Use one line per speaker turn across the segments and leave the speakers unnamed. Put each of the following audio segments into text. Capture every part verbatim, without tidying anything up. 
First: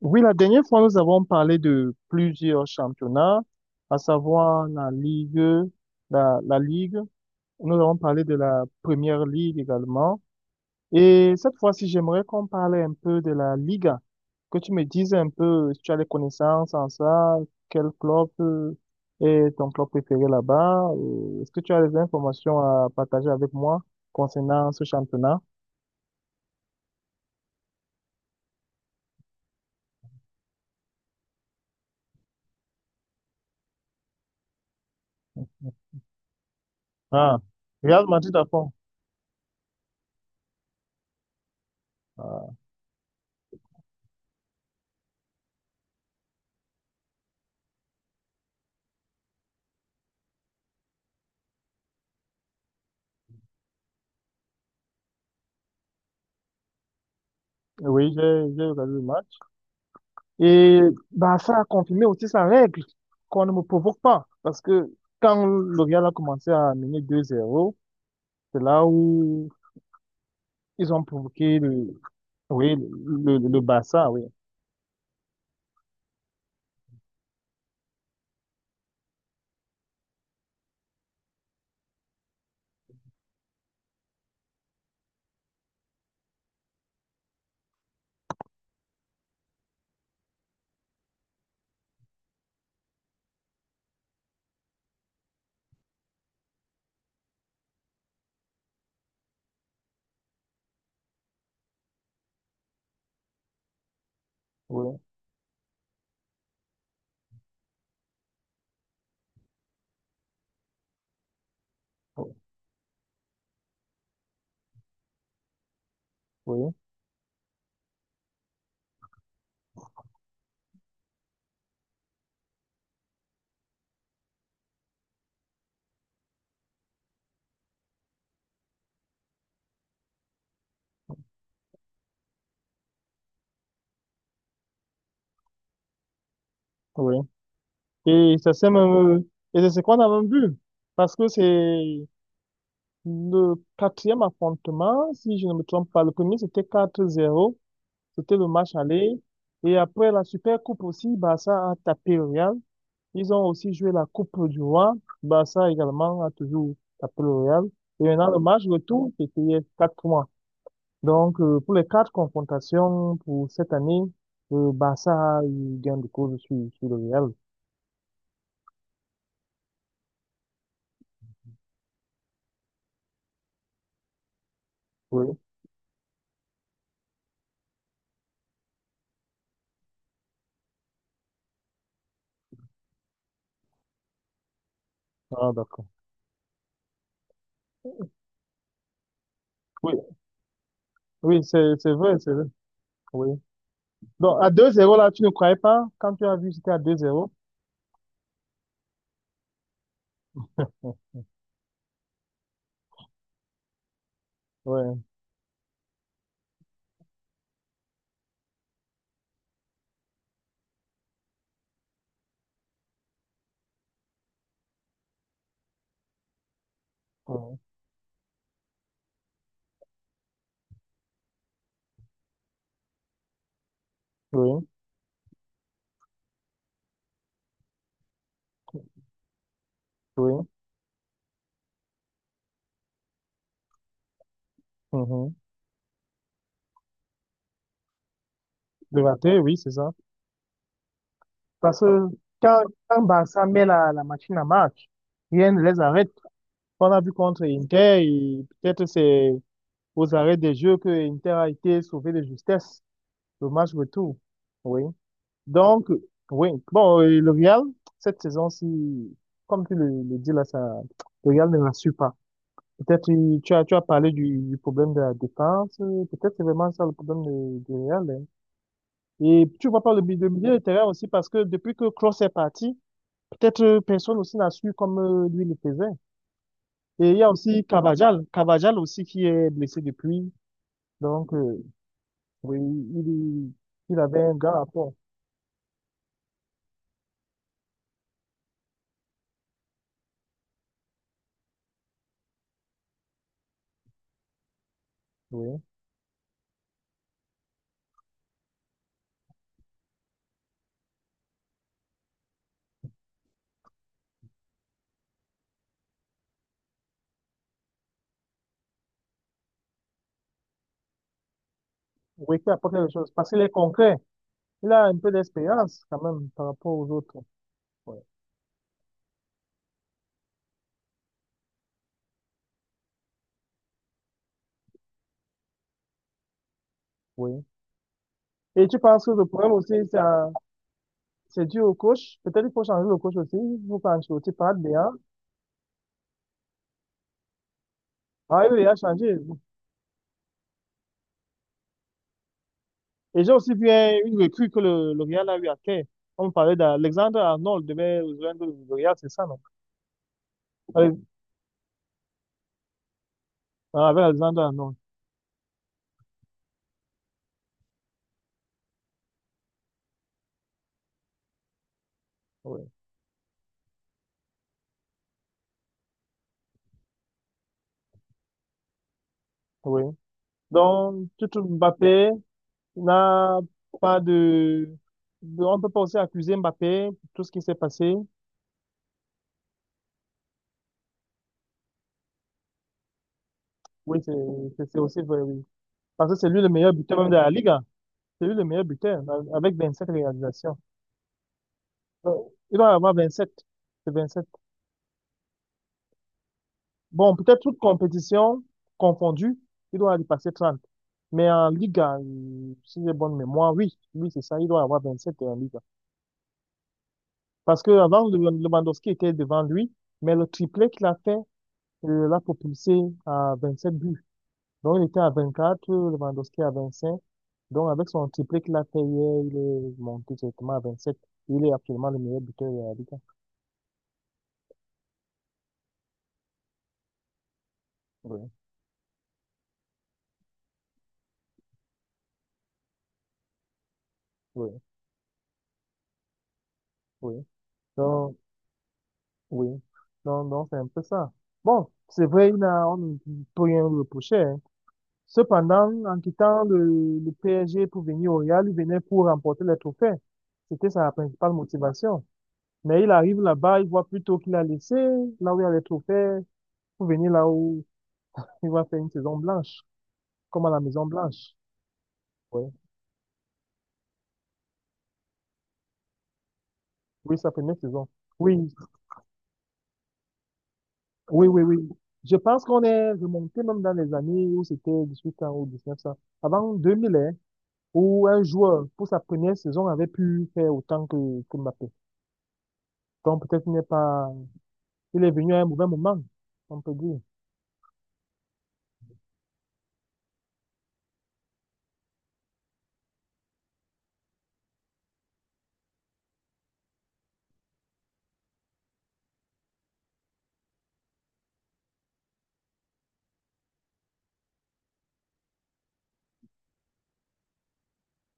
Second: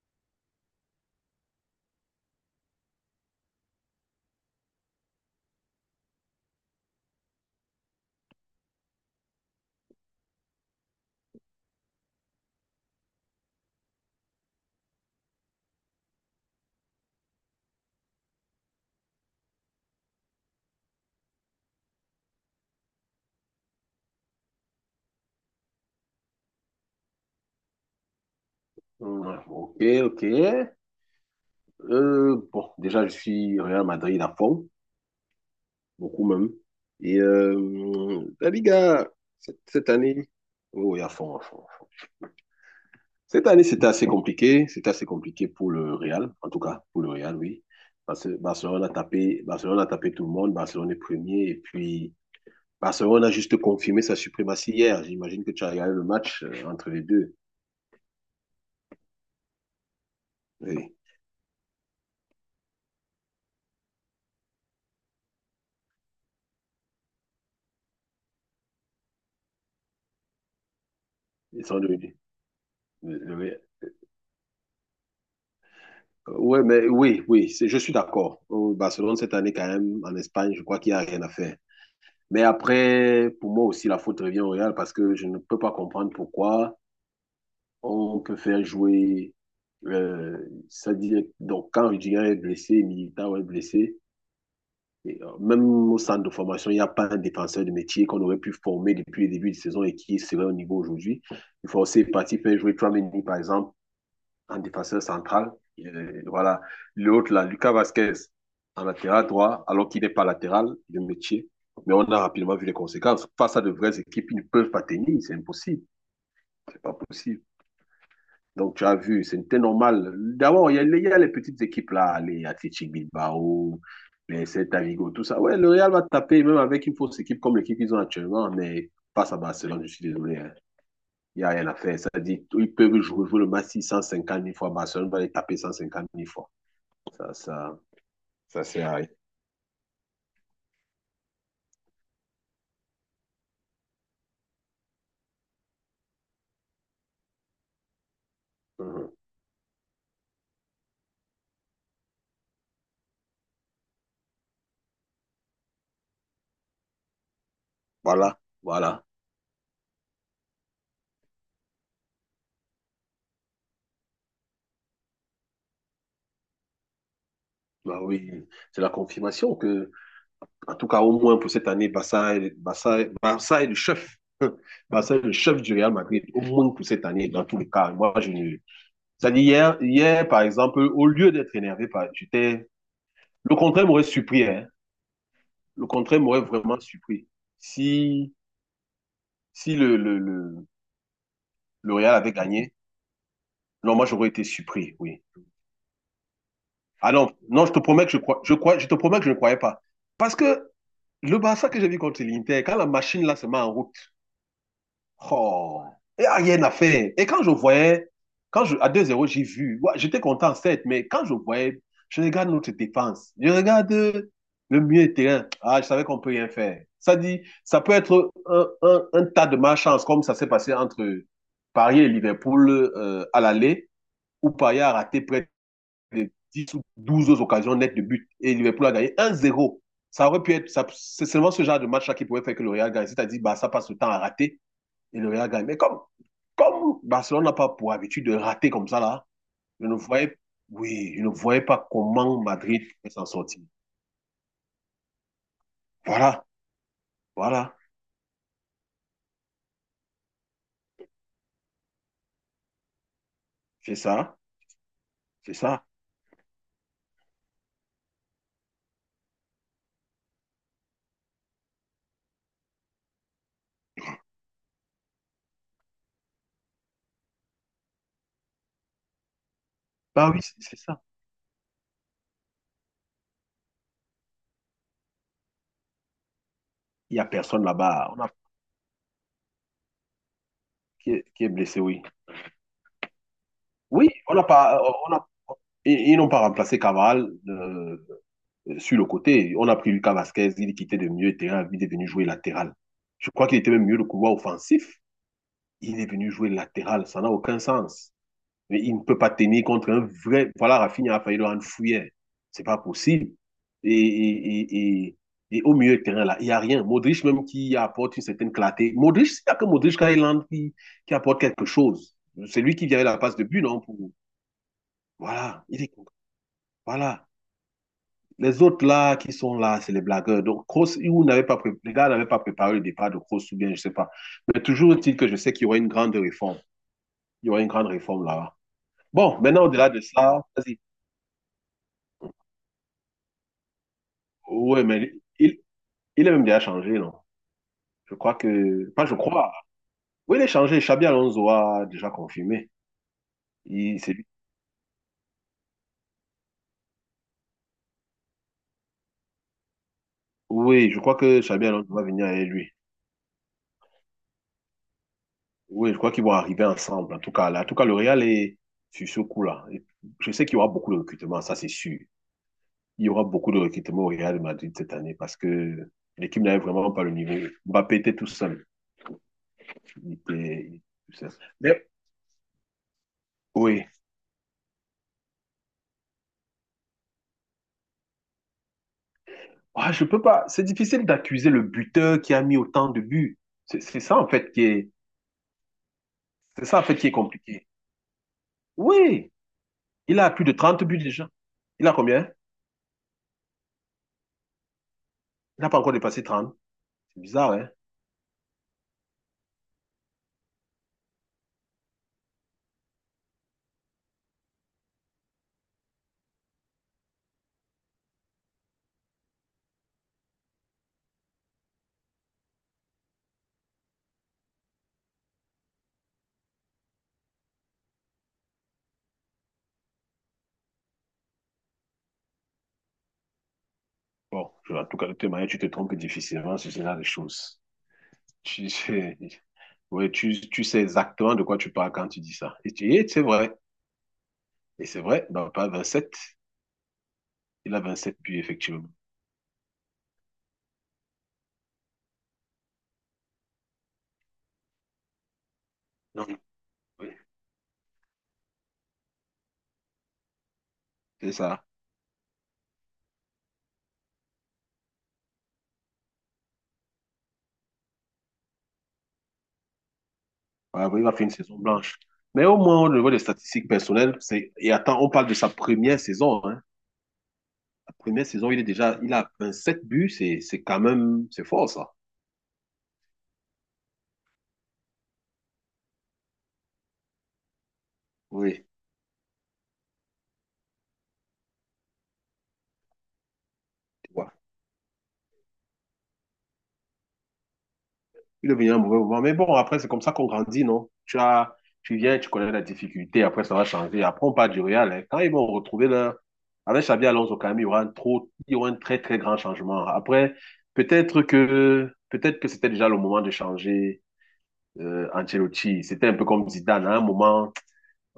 Oui, la dernière fois, nous avons parlé de plusieurs championnats, à savoir la Ligue, la, la Ligue. Nous avons parlé de la Première Ligue également. Et cette fois-ci, j'aimerais qu'on parle un peu de la Liga, que tu me dises un peu si tu as des connaissances en ça, quel club euh, est ton club préféré là-bas. euh, Est-ce que tu as des informations à partager avec moi concernant ce championnat?
Ouais, ok, ok. Euh, bon, déjà, je suis Real Madrid à fond, beaucoup même. Et
Ah, Real
euh,
Madrid à
la
fond.
Liga, cette, cette année, oui, à fond, à fond.
Ah,
Cette année, c'était assez compliqué. C'était assez compliqué pour le Real, en tout cas, pour le Real, oui. Parce que Barcelone a tapé, Barcelone a tapé tout le monde. Barcelone est premier. Et puis, Barcelone a juste confirmé sa suprématie hier. J'imagine que tu as regardé le match euh, entre les deux.
oui, j'ai j'ai regardé le match. Et
Oui.
bah, ça a confirmé aussi sa règle, qu'on ne me provoque pas. Parce que quand le Real a commencé à mener deux zéro, c'est là où ils ont provoqué
Ils sont
le,
devenus.
oui,
euh,
le, le, le
Oui,
Barça, oui,
Euh, Ouais, mais oui, oui, c'est- je suis d'accord. Au Barcelone, cette année, quand même, en Espagne, je crois qu'il n'y a rien à faire. Mais après, pour moi aussi, la faute revient au Real parce que je ne peux pas comprendre pourquoi on peut faire jouer. euh, Ça dit, donc, quand Rudiger est blessé, Militao est blessé, et, euh, même au centre de formation, il n'y a pas un défenseur de métier qu'on aurait pu former depuis le début de saison et qui serait au niveau aujourd'hui. Il faut aussi partir faire jouer Tramini, par exemple, en
oui,
défenseur central. Et euh, voilà. L'autre, là, Lucas Vasquez, en latéral droit, alors qu'il n'est pas latéral de métier. Mais on a rapidement vu les conséquences. Face à de vraies équipes, ils ne peuvent pas tenir. C'est impossible.
oui,
C'est pas possible. Donc, tu as vu, c'était normal. D'abord, il y, a les il y a les petites équipes là, les Athletic Bilbao, les Celta Vigo, tout ça. Ouais, le Real va taper, même avec une fausse équipe comme l'équipe qu'ils ont actuellement, mais face à Barcelone, je suis désolé, hein. Il n'y a rien à faire. Ça dit, ils peuvent jouer, jouer le match six cent cinquante mille fois. Barcelone va les taper cent cinquante mille fois.
oui.
Ça, ça,
Et ça
ça
c'est
sert à rien.
même, et c'est ce qu'on a même vu. Parce que c'est le quatrième affrontement, si je ne me trompe pas. Le premier, c'était quatre zéro. C'était le match
Mhm.
aller. Et après la Super Coupe aussi, Barça a tapé le Real. Ils ont aussi joué la Coupe du Roi. Barça également a toujours tapé le Real. Et maintenant, le
Voilà,
match
voilà.
retour, c'était quatre points. Donc, euh, pour les quatre confrontations pour cette année, le Barça a eu gain de cause sur, sur le Real.
Bah oui, c'est la confirmation que... En tout cas, au moins pour cette année, Barça est, Barça est- Barça est le chef. Barça est le
Oui.
chef du Real Madrid, au moins pour cette année, dans tous les cas. Moi, je ne... C'est-à-dire, hier, hier, par exemple, au lieu d'être énervé, par- j'étais... Le contraire m'aurait surpris, hein.
Ah, d'accord.
Le contraire m'aurait vraiment surpris. Si, si
Oui,
le, le, le,
oui, c'est, c'est
le Real
vrai,
avait
c'est vrai.
gagné,
Oui.
non, moi, j'aurais
Donc,
été
à deux
surpris,
zéro là,
oui.
tu ne croyais pas? Quand tu as vu, c'était à deux
Ah
zéro.
non, non, je te promets que je crois, je crois, je te promets que je ne croyais pas. Parce que le Barça que j'ai vu contre l'Inter, quand la machine là se met en route...
Oui,
Oh, il n'y a rien à faire. Et quand je voyais, quand je, à deux zéro j'ai vu, ouais, j'étais content, certes, mais quand je voyais, je regarde notre défense, je regarde euh, le milieu de terrain. Ah, je savais qu'on peut rien faire. Ça dit,
oui,
ça peut être un, un- un tas de malchance, comme ça s'est passé entre Paris et Liverpool euh, à l'aller, où
oui,
Paris a raté près de dix ou douze autres occasions nettes de but et Liverpool a gagné un zéro. Ça aurait
oui.
pu être... ça- c'est seulement ce genre de match-là qui pouvait faire que le Real gagne. C'est-à-dire, bah, ça passe le temps à rater et le
Mhm.
Real gagne. Mais comme, comme Barcelone n'a pas pour habitude de rater comme
Le
ça, là,
raté, oui, c'est
je
ça.
ne voyais, oui, je ne voyais
Parce
pas
que
comment
quand,
Madrid
quand
peut s'en
Barça
sortir.
met la, la machine à marche, rien ne les arrête.
Voilà,
Qu'on a vu contre
voilà,
Inter et peut-être c'est aux arrêts des jeux que Inter a été sauvé de justesse, le match
c'est
retour.
ça,
Oui.
c'est ça.
Donc, oui. Bon, et le Real, cette saison-ci, comme tu le, le dis là, ça, le Real ne rassure pas. Peut-être il- tu as, tu as parlé du, du problème de la défense, euh, peut-être c'est vraiment ça le problème de- du Real. Hein. Et tu vois pas le, mi- le
Bah oui,
milieu
c'est
de
c'est
terrain
ça.
aussi parce que depuis que Kroos est parti, peut-être euh, personne aussi n'a su comme euh, lui le faisait. Et il
Il n'y
y
a
a aussi
personne là-bas, on
Cavajal,
a,
Cavajal aussi qui est blessé depuis.
qui, est,
Donc,
qui est
euh,
blessé, oui.
oui, il, il
Oui,
avait
on
un
n'a
gars à
pas,
fond.
on a, ils, ils n'ont pas remplacé Cavaral euh, sur le côté. On a pris Lucas Vasquez, il quittait de milieu de terrain, il est venu jouer latéral. Je crois qu'il était même mieux le couloir offensif.
Oui.
Il est venu jouer latéral, ça n'a aucun sens. Mais il ne peut pas tenir contre un vrai. Voilà, Rafinha a failli le rendre fouillère. C'est pas possible. Et, et, et, et, au milieu de terrain, là, il n'y a rien. Modric, même qui apporte une certaine clarté. Modric, il n'y a que Modric Kailand qui, qui apporte quelque chose.
Oui, qui
C'est
apporte
lui qui
quelque
vient
chose.
la
Parce
passe
qu'il
de
est
but, non
concret.
pour...
Il a un peu
Voilà, il
d'expérience
est...
quand même par rapport aux autres.
Voilà.
Ouais.
Les autres là qui sont là, c'est les blagueurs. Donc, Kroos, n'avait pas pré... les gars n'avaient pas préparé le départ de Kroos ou bien, je ne sais pas. Mais toujours est-il que je sais qu'il y aura une grande réforme.
Oui.
Il y aura une grande réforme là-bas.
Et tu penses que le
Bon,
problème
maintenant,
aussi,
au-delà
c'est
de
un-
ça, vas-y.
c'est dû au coach. Peut-être qu'il faut changer le coach aussi. Il faut quand tu parles
Ouais,
bien.
mais il, il est même déjà changé, non? Je crois
Ah oui, il a
que... Pas, je
changé.
crois. Oui, il est changé. Xabi Alonso a déjà confirmé.
Et j'ai aussi vu un-
Il, c'est
une
lui.
recrue que le, le Real a eu à Caen. On parlait d'Alexandre Arnold devait rejoindre le Real, c'est ça, non?
Oui,
Avec
je crois que Xabi Alonso va venir avec lui.
avec Alexandre Arnold.
Oui, je crois qu'ils vont arriver ensemble. En tout cas, là, en tout cas, le Real est sur ce coup-là. Et je sais qu'il y aura beaucoup de recrutements, ça c'est sûr.
Ouais.
Il y aura beaucoup de recrutements au Real de Madrid cette année parce que l'équipe n'avait vraiment pas le niveau. Mbappé était tout seul.
Oui.
Il était il était
Donc,
tout seul.
Tutu
Mais
Mbappé n'a
oui...
pas. de... de- On ne peut pas aussi accuser Mbappé pour tout ce qui s'est passé.
Ah, je peux pas. C'est difficile d'accuser le buteur qui a mis autant de buts. C'est
Oui,
c'est
c'est
ça en fait qui
c'est- c'est
est...
aussi vrai, oui. Parce que c'est lui le
c'est
meilleur
ça en fait
buteur
qui
même
est,
de la Liga.
compliqué.
C'est lui le meilleur buteur
Oui,
a- avec vingt-sept
il a plus de
réalisations.
trente buts déjà. Il a
Euh,
combien?
Il doit avoir vingt-sept. C'est vingt-sept.
Il n'a pas encore dépassé trente.
Bon,
C'est
peut-être
bizarre,
toute
hein?
compétition confondue, il doit y passer trente. Mais en Liga, euh, si j'ai bonne mémoire, oui, oui, c'est ça, il doit avoir vingt-sept en Liga. Parce que avant, Lew- Lewandowski était devant lui, mais le triplé qu'il a fait euh, l'a propulsé à vingt-sept buts. Donc, il était à vingt-quatre, Lewandowski à vingt-cinq. Donc, avec son triplé qu'il a fait hier, il est monté directement à vingt-sept. Il est actuellement le meilleur buteur de la Ligue.
Bon, je- en tout cas, de toute manière, tu te trompes difficilement sur ce genre de choses.
Oui,
Tu, sais ouais, tu, tu sais exactement de quoi tu parles quand tu dis ça. Et tu et c'est vrai.
oui,
Et c'est vrai, il n'a pas sept...
oui.
Il a vingt
Donc,
sept buts, effectivement.
oui. Donc, donc, c'est un peu ça. Bon, c'est vrai, il n'a- on ne peut rien lui reprocher. Hein. Cependant, en
Non,
quittant le,
oui,
le P S G pour venir au Real, il venait pour remporter les trophées. C'était sa
c'est
principale
ça.
motivation. Mais il arrive là-bas, il voit plutôt qu'il a laissé, là où il y a les trophées, pour venir là où il va faire une saison blanche, comme à la
Ouais,
Maison
oui, il a fait une
Blanche.
saison blanche.
Ouais.
Mais au moins, au niveau des statistiques personnelles, c'est... Et attends, on parle de sa première saison, hein.
Oui, sa première saison.
La première
Oui,
saison, il est déjà... Il a sept buts, c'est c'est quand
oui,
même...
oui,
C'est
oui.
fort, ça.
Je pense qu'on est remonté même dans les années où c'était dix-huit ans ou dix-neuf ans. Avant deux mille, hein, où un joueur,
Oui,
pour sa première saison, avait pu faire autant que, que Mbappé. Donc peut-être qu'il n'est pas,
tu vois.
il est venu à un mauvais moment, on peut dire.
Il est venu à un mauvais moment. Mais bon, après, c'est comme ça qu'on grandit, non? Tu as... Tu viens, tu connais la difficulté, après, ça va changer. Après, on parle du Real, hein. Quand ils vont retrouver leur... Avec Xabi Alonso, quand même, il y aura un trop... il y aura un très, très grand changement. Après, peut-être que... Peut-être que c'était déjà le moment de changer euh, Ancelotti. C'était un peu comme Zidane, à un moment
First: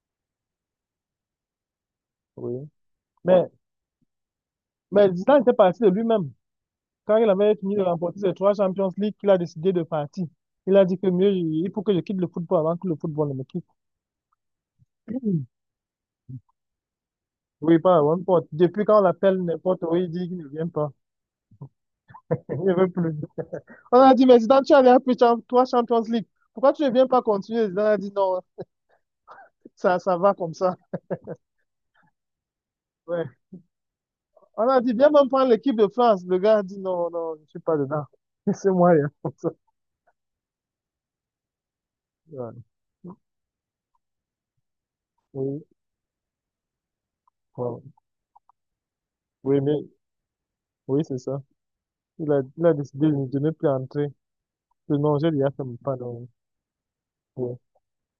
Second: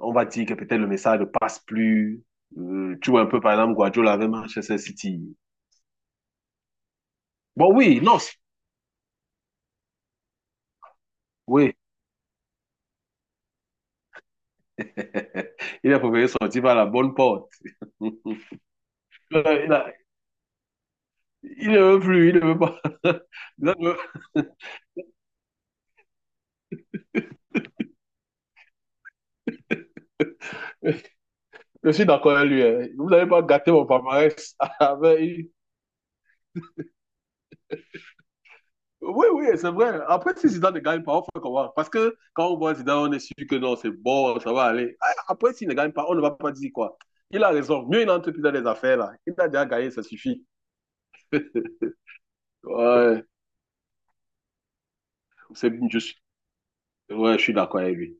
on va dire que peut-être le message ne passe plus.
Oui.
Euh, tu vois un peu,
Mais,
par exemple, Guardiola avec Manchester
mais
City.
Zidane était parti de lui-même. Quand il avait
Bon,
fini de
oui,
remporter
non,
ses
c-
trois Champions League, il a décidé de partir. Il a dit que mieux, il
oui.
faut que je quitte le football avant que le football ne me quitte.
Il a préféré sortir par la bonne porte.
Oui, pas one pot.
Il
Depuis quand on l'appelle n'importe
a-
où, il dit qu'il ne vient pas.
il ne veut plus, il ne veut
Il ne
pas.
veut plus.
Il a-
On a dit, mais Zidane, tu avais pris cham- trois Champions League. Pourquoi tu ne viens pas continuer? Zidane a dit, non, ça, ça va comme ça.
Je suis d'accord avec lui, hein. Vous
Ouais.
n'avez pas gâté mon palmarès
On a dit, viens
avec
même
une...
prendre l'équipe de France. Le gars a dit, non, non, je ne suis pas dedans. Laissez-moi, il y a
Oui,
comme
oui,
ça.
c'est vrai. Après, si Zidane ne gagne pas, on fait comment? Parce que quand on
Ouais.
voit Zidane, on est sûr que non, c'est bon, ça va aller. Ah, après,
Oui,
s'il ne gagne pas, on ne va pas dire quoi. Il a
ouais.
raison. Mieux une entreprise dans les affaires, là. Il a
Oui,
déjà
mais,
gagné, ça suffit.
oui, c'est ça. Il a, il a décidé
Ouais,
de ne plus entrer. Le non, je lui ai fait
c'est
mon pas.
juste.
donc,
Ouais, je suis
ouais.
d'accord avec lui.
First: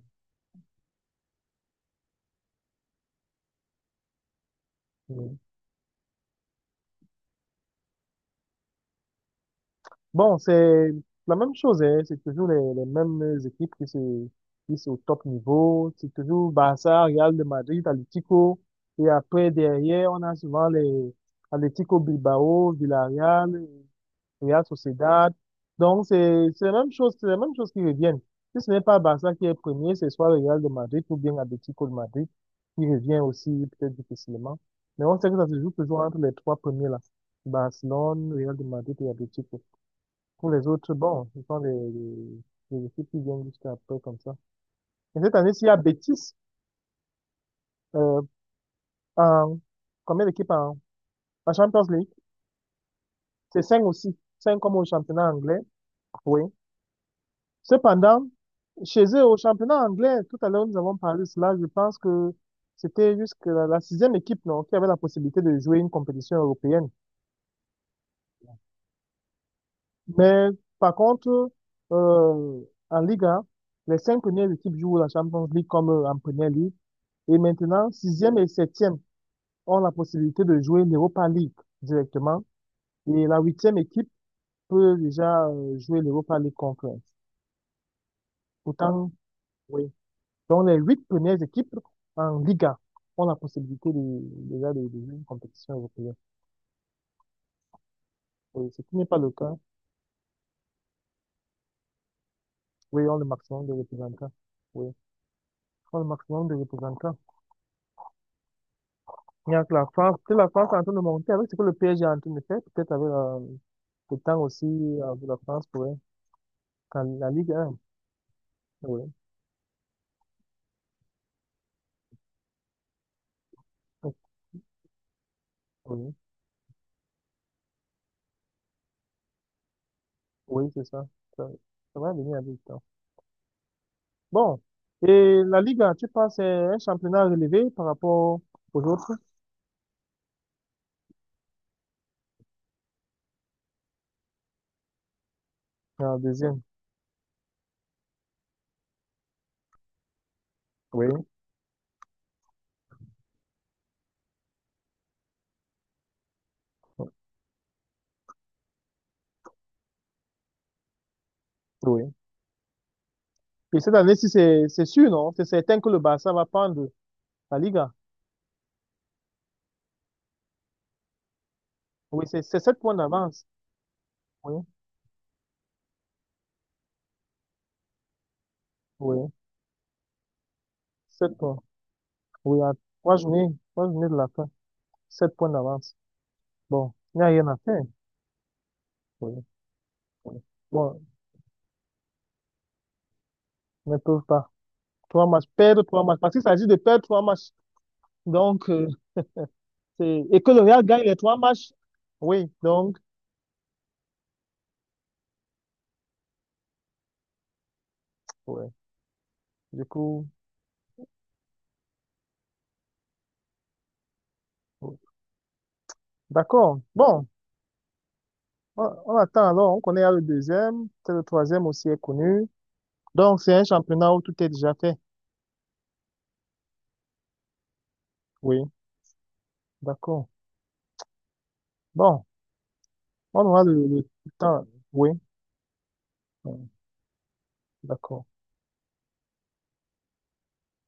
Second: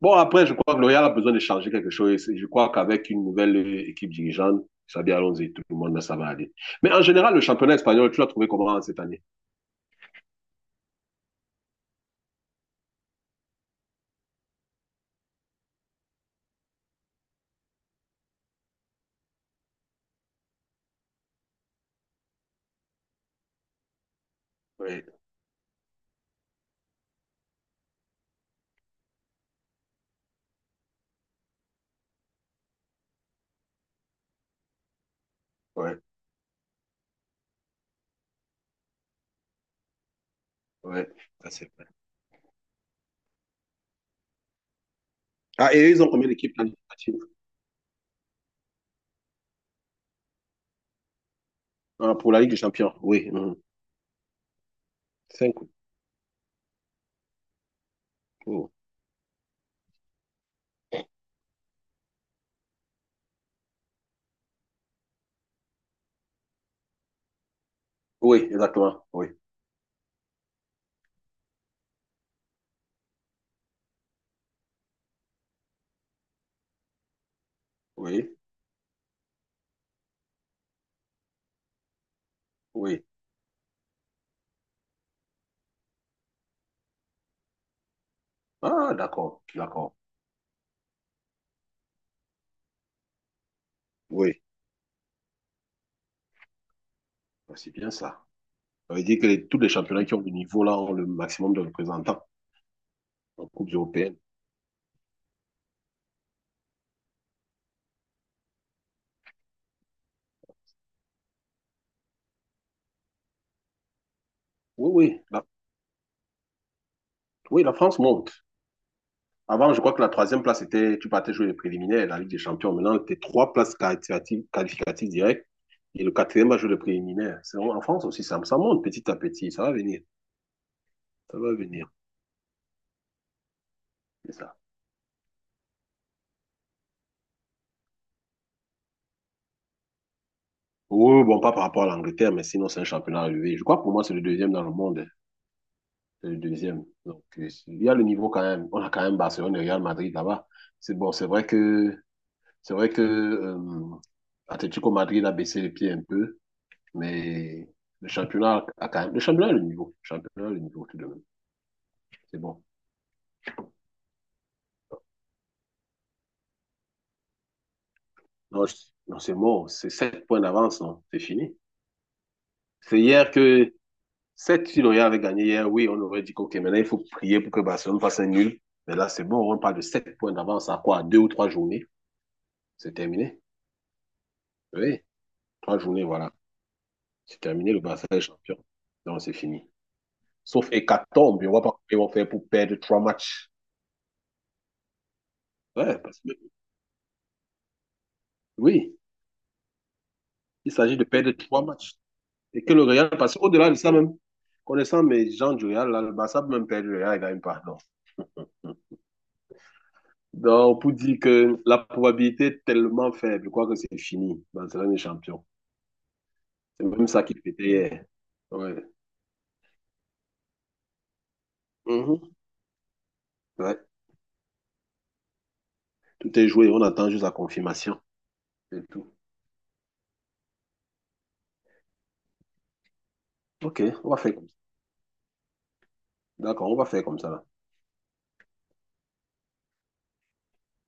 Bon, après, je crois que le a besoin de changer quelque chose. Je crois qu'avec une nouvelle euh, équipe dirigeante, ça bien allons-y, tout le monde, là, ça va aller. Mais en général, le championnat espagnol, tu l'as trouvé comment cette année?
Bon, c'est la même chose, hein. C'est toujours les, les mêmes équipes qui se, qui sont au top niveau. C'est toujours Barça, Real de Madrid, Atlético. Et après, derrière, on a souvent les Atlético Bilbao, Villarreal, Real
Oui,
Sociedad. Donc, c'est, c'est la même chose, c'est la même chose qui reviennent. Si ce n'est pas Barça qui est premier, c'est soit le Real de Madrid ou bien Atlético de Madrid qui revient aussi peut-être difficilement. Mais on sait que ça se joue
oui,
toujours entre les trois premiers là. Barcelone, Real de Madrid et Atlético. Pour les autres,
oui,
bon, ce
ça
sont les,
c'est vrai.
les, les équipes qui viennent jusqu'à peu comme ça. Et cette année, s'il y
Ah,
a
et ils ont combien
Betis,
d'équipes qualificatives?
euh, en, combien d'équipes en, en Champions League?
Ah, pour la Ligue des Champions, oui. Mhm.
C'est cinq aussi. Cinq comme au championnat
Cinq.
anglais. Oui. Cependant,
Mm.
chez eux, au championnat anglais, tout à l'heure, nous avons parlé de cela. Je pense que c'était jusqu'à la, la sixième équipe, non, qui avait la possibilité de jouer une compétition européenne.
Oui, exactement. Oui,
Mais par contre, euh, en Liga, les cinq premières équipes jouent la Champions League comme euh, en Première Ligue. Et maintenant,
oui,
sixième et septième ont la possibilité de jouer l'Europa League directement.
oui.
Et la huitième équipe peut déjà euh, jouer l'Europa League Conference.
Ah,
Pourtant,
d'accord,
oui.
d'accord.
Donc les huit premières équipes en Liga ont la possibilité de,
Oui,
déjà de, de jouer une compétition européenne.
c'est bien ça.
Oui, ce
Ça
qui
veut
n'est pas
dire que
le
les-
cas.
tous les championnats qui ont le niveau là ont le maximum de représentants
Oui, on le
en
maximum de
Coupe européenne.
représentants. Oui, on le maximum de représentants. Il y a que la France, que la France est en train de monter avec ce que le P S G est en train de faire, peut-être avec la- le temps aussi,
Oui, oui.
avec la
La,
France pourrait, quand la Ligue
oui, la
un,
France monte.
oui,
Avant, je crois que la troisième place était, tu partais jouer les préliminaires, la Ligue des Champions. Maintenant, tu trois places qualificatives, qualificatives, directes et le
oui,
quatrième va jouer le préliminaire. C'est- En France aussi, ça, ça monte petit à petit. Ça va venir.
oui, c'est ça.
Ça
ça.
va venir.
Ça va venir avec le temps.
C'est ça.
Bon, et la Ligue un, tu penses, c'est un championnat relevé par rapport aux autres,
Oui, bon, pas par rapport à l'Angleterre, mais sinon, c'est un championnat relevé. Je crois que pour moi, c'est le deuxième dans le monde.
la
Le
deuxième,
deuxième. Donc, euh, il y a le niveau quand même. On a quand même Barcelone et Real Madrid là-bas. C'est
oui,
bon, c'est vrai que, c'est vrai que euh, Atlético Madrid a baissé les pieds un peu, mais le championnat a quand même. Le championnat a le niveau. Le championnat a le niveau tout de même.
oui.
C'est bon.
Et cette année-ci, c'est c'est sûr, non? C'est certain que le Barça va prendre la Liga.
Non, je- non, c'est bon. C'est sept points d'avance, non? C'est fini.
Oui, c'est c'est sept points
C'est hier
d'avance,
que
oui,
sept si le Real avait gagné hier. Oui, on aurait dit OK, maintenant il faut prier pour que Barcelone fasse un nul. Mais là, c'est
oui,
bon, on parle de sept points d'avance à quoi? Deux ou
sept
trois
points,
journées?
oui, à
C'est
trois
terminé.
journées, trois journées de la fin,
Oui,
sept points
trois
d'avance.
journées, voilà.
Bon, il n'y a
C'est
rien à
terminé, le
faire.
Barça est champion. Non, c'est
Oui.
fini. Sauf
Bon,
hécatombe, on ne voit pas comment ils vont faire pour perdre trois matchs.
ils ne peuvent pas. Trois matchs, perdre
Ouais,
trois matchs.
parce que,
Parce qu'il s'agit de perdre trois matchs. Donc, euh,
oui,
c'est... et que le
il
Real
s'agit
gagne
de
les
perdre
trois
trois
matchs.
matchs.
Oui,
Et que le
donc,
Real, parce qu'au-delà de ça même, connaissant mes gens du Real, là, le Barça peut même perdre le Real, il gagne pas. Non.
ouais. Du coup,
Donc, pour dire que la probabilité est tellement faible, je crois que c'est fini. Barcelone
ouais.
est champion.
d'accord.
C'est même ça
Bon,
qui fêtait hier. Ouais.
on, on attend alors. On connaît le deuxième. Peut-être Le troisième aussi est
Mhm.
connu. Donc, c'est un
Ouais.
championnat où tout est déjà fait.
Tout est joué, on attend juste la confirmation.
Oui,
C'est tout.
d'accord. Bon, on aura
Ok,
le, le
on va faire comme ça.
temps. Oui, ouais,
D'accord, on va faire comme ça, là.
d'accord.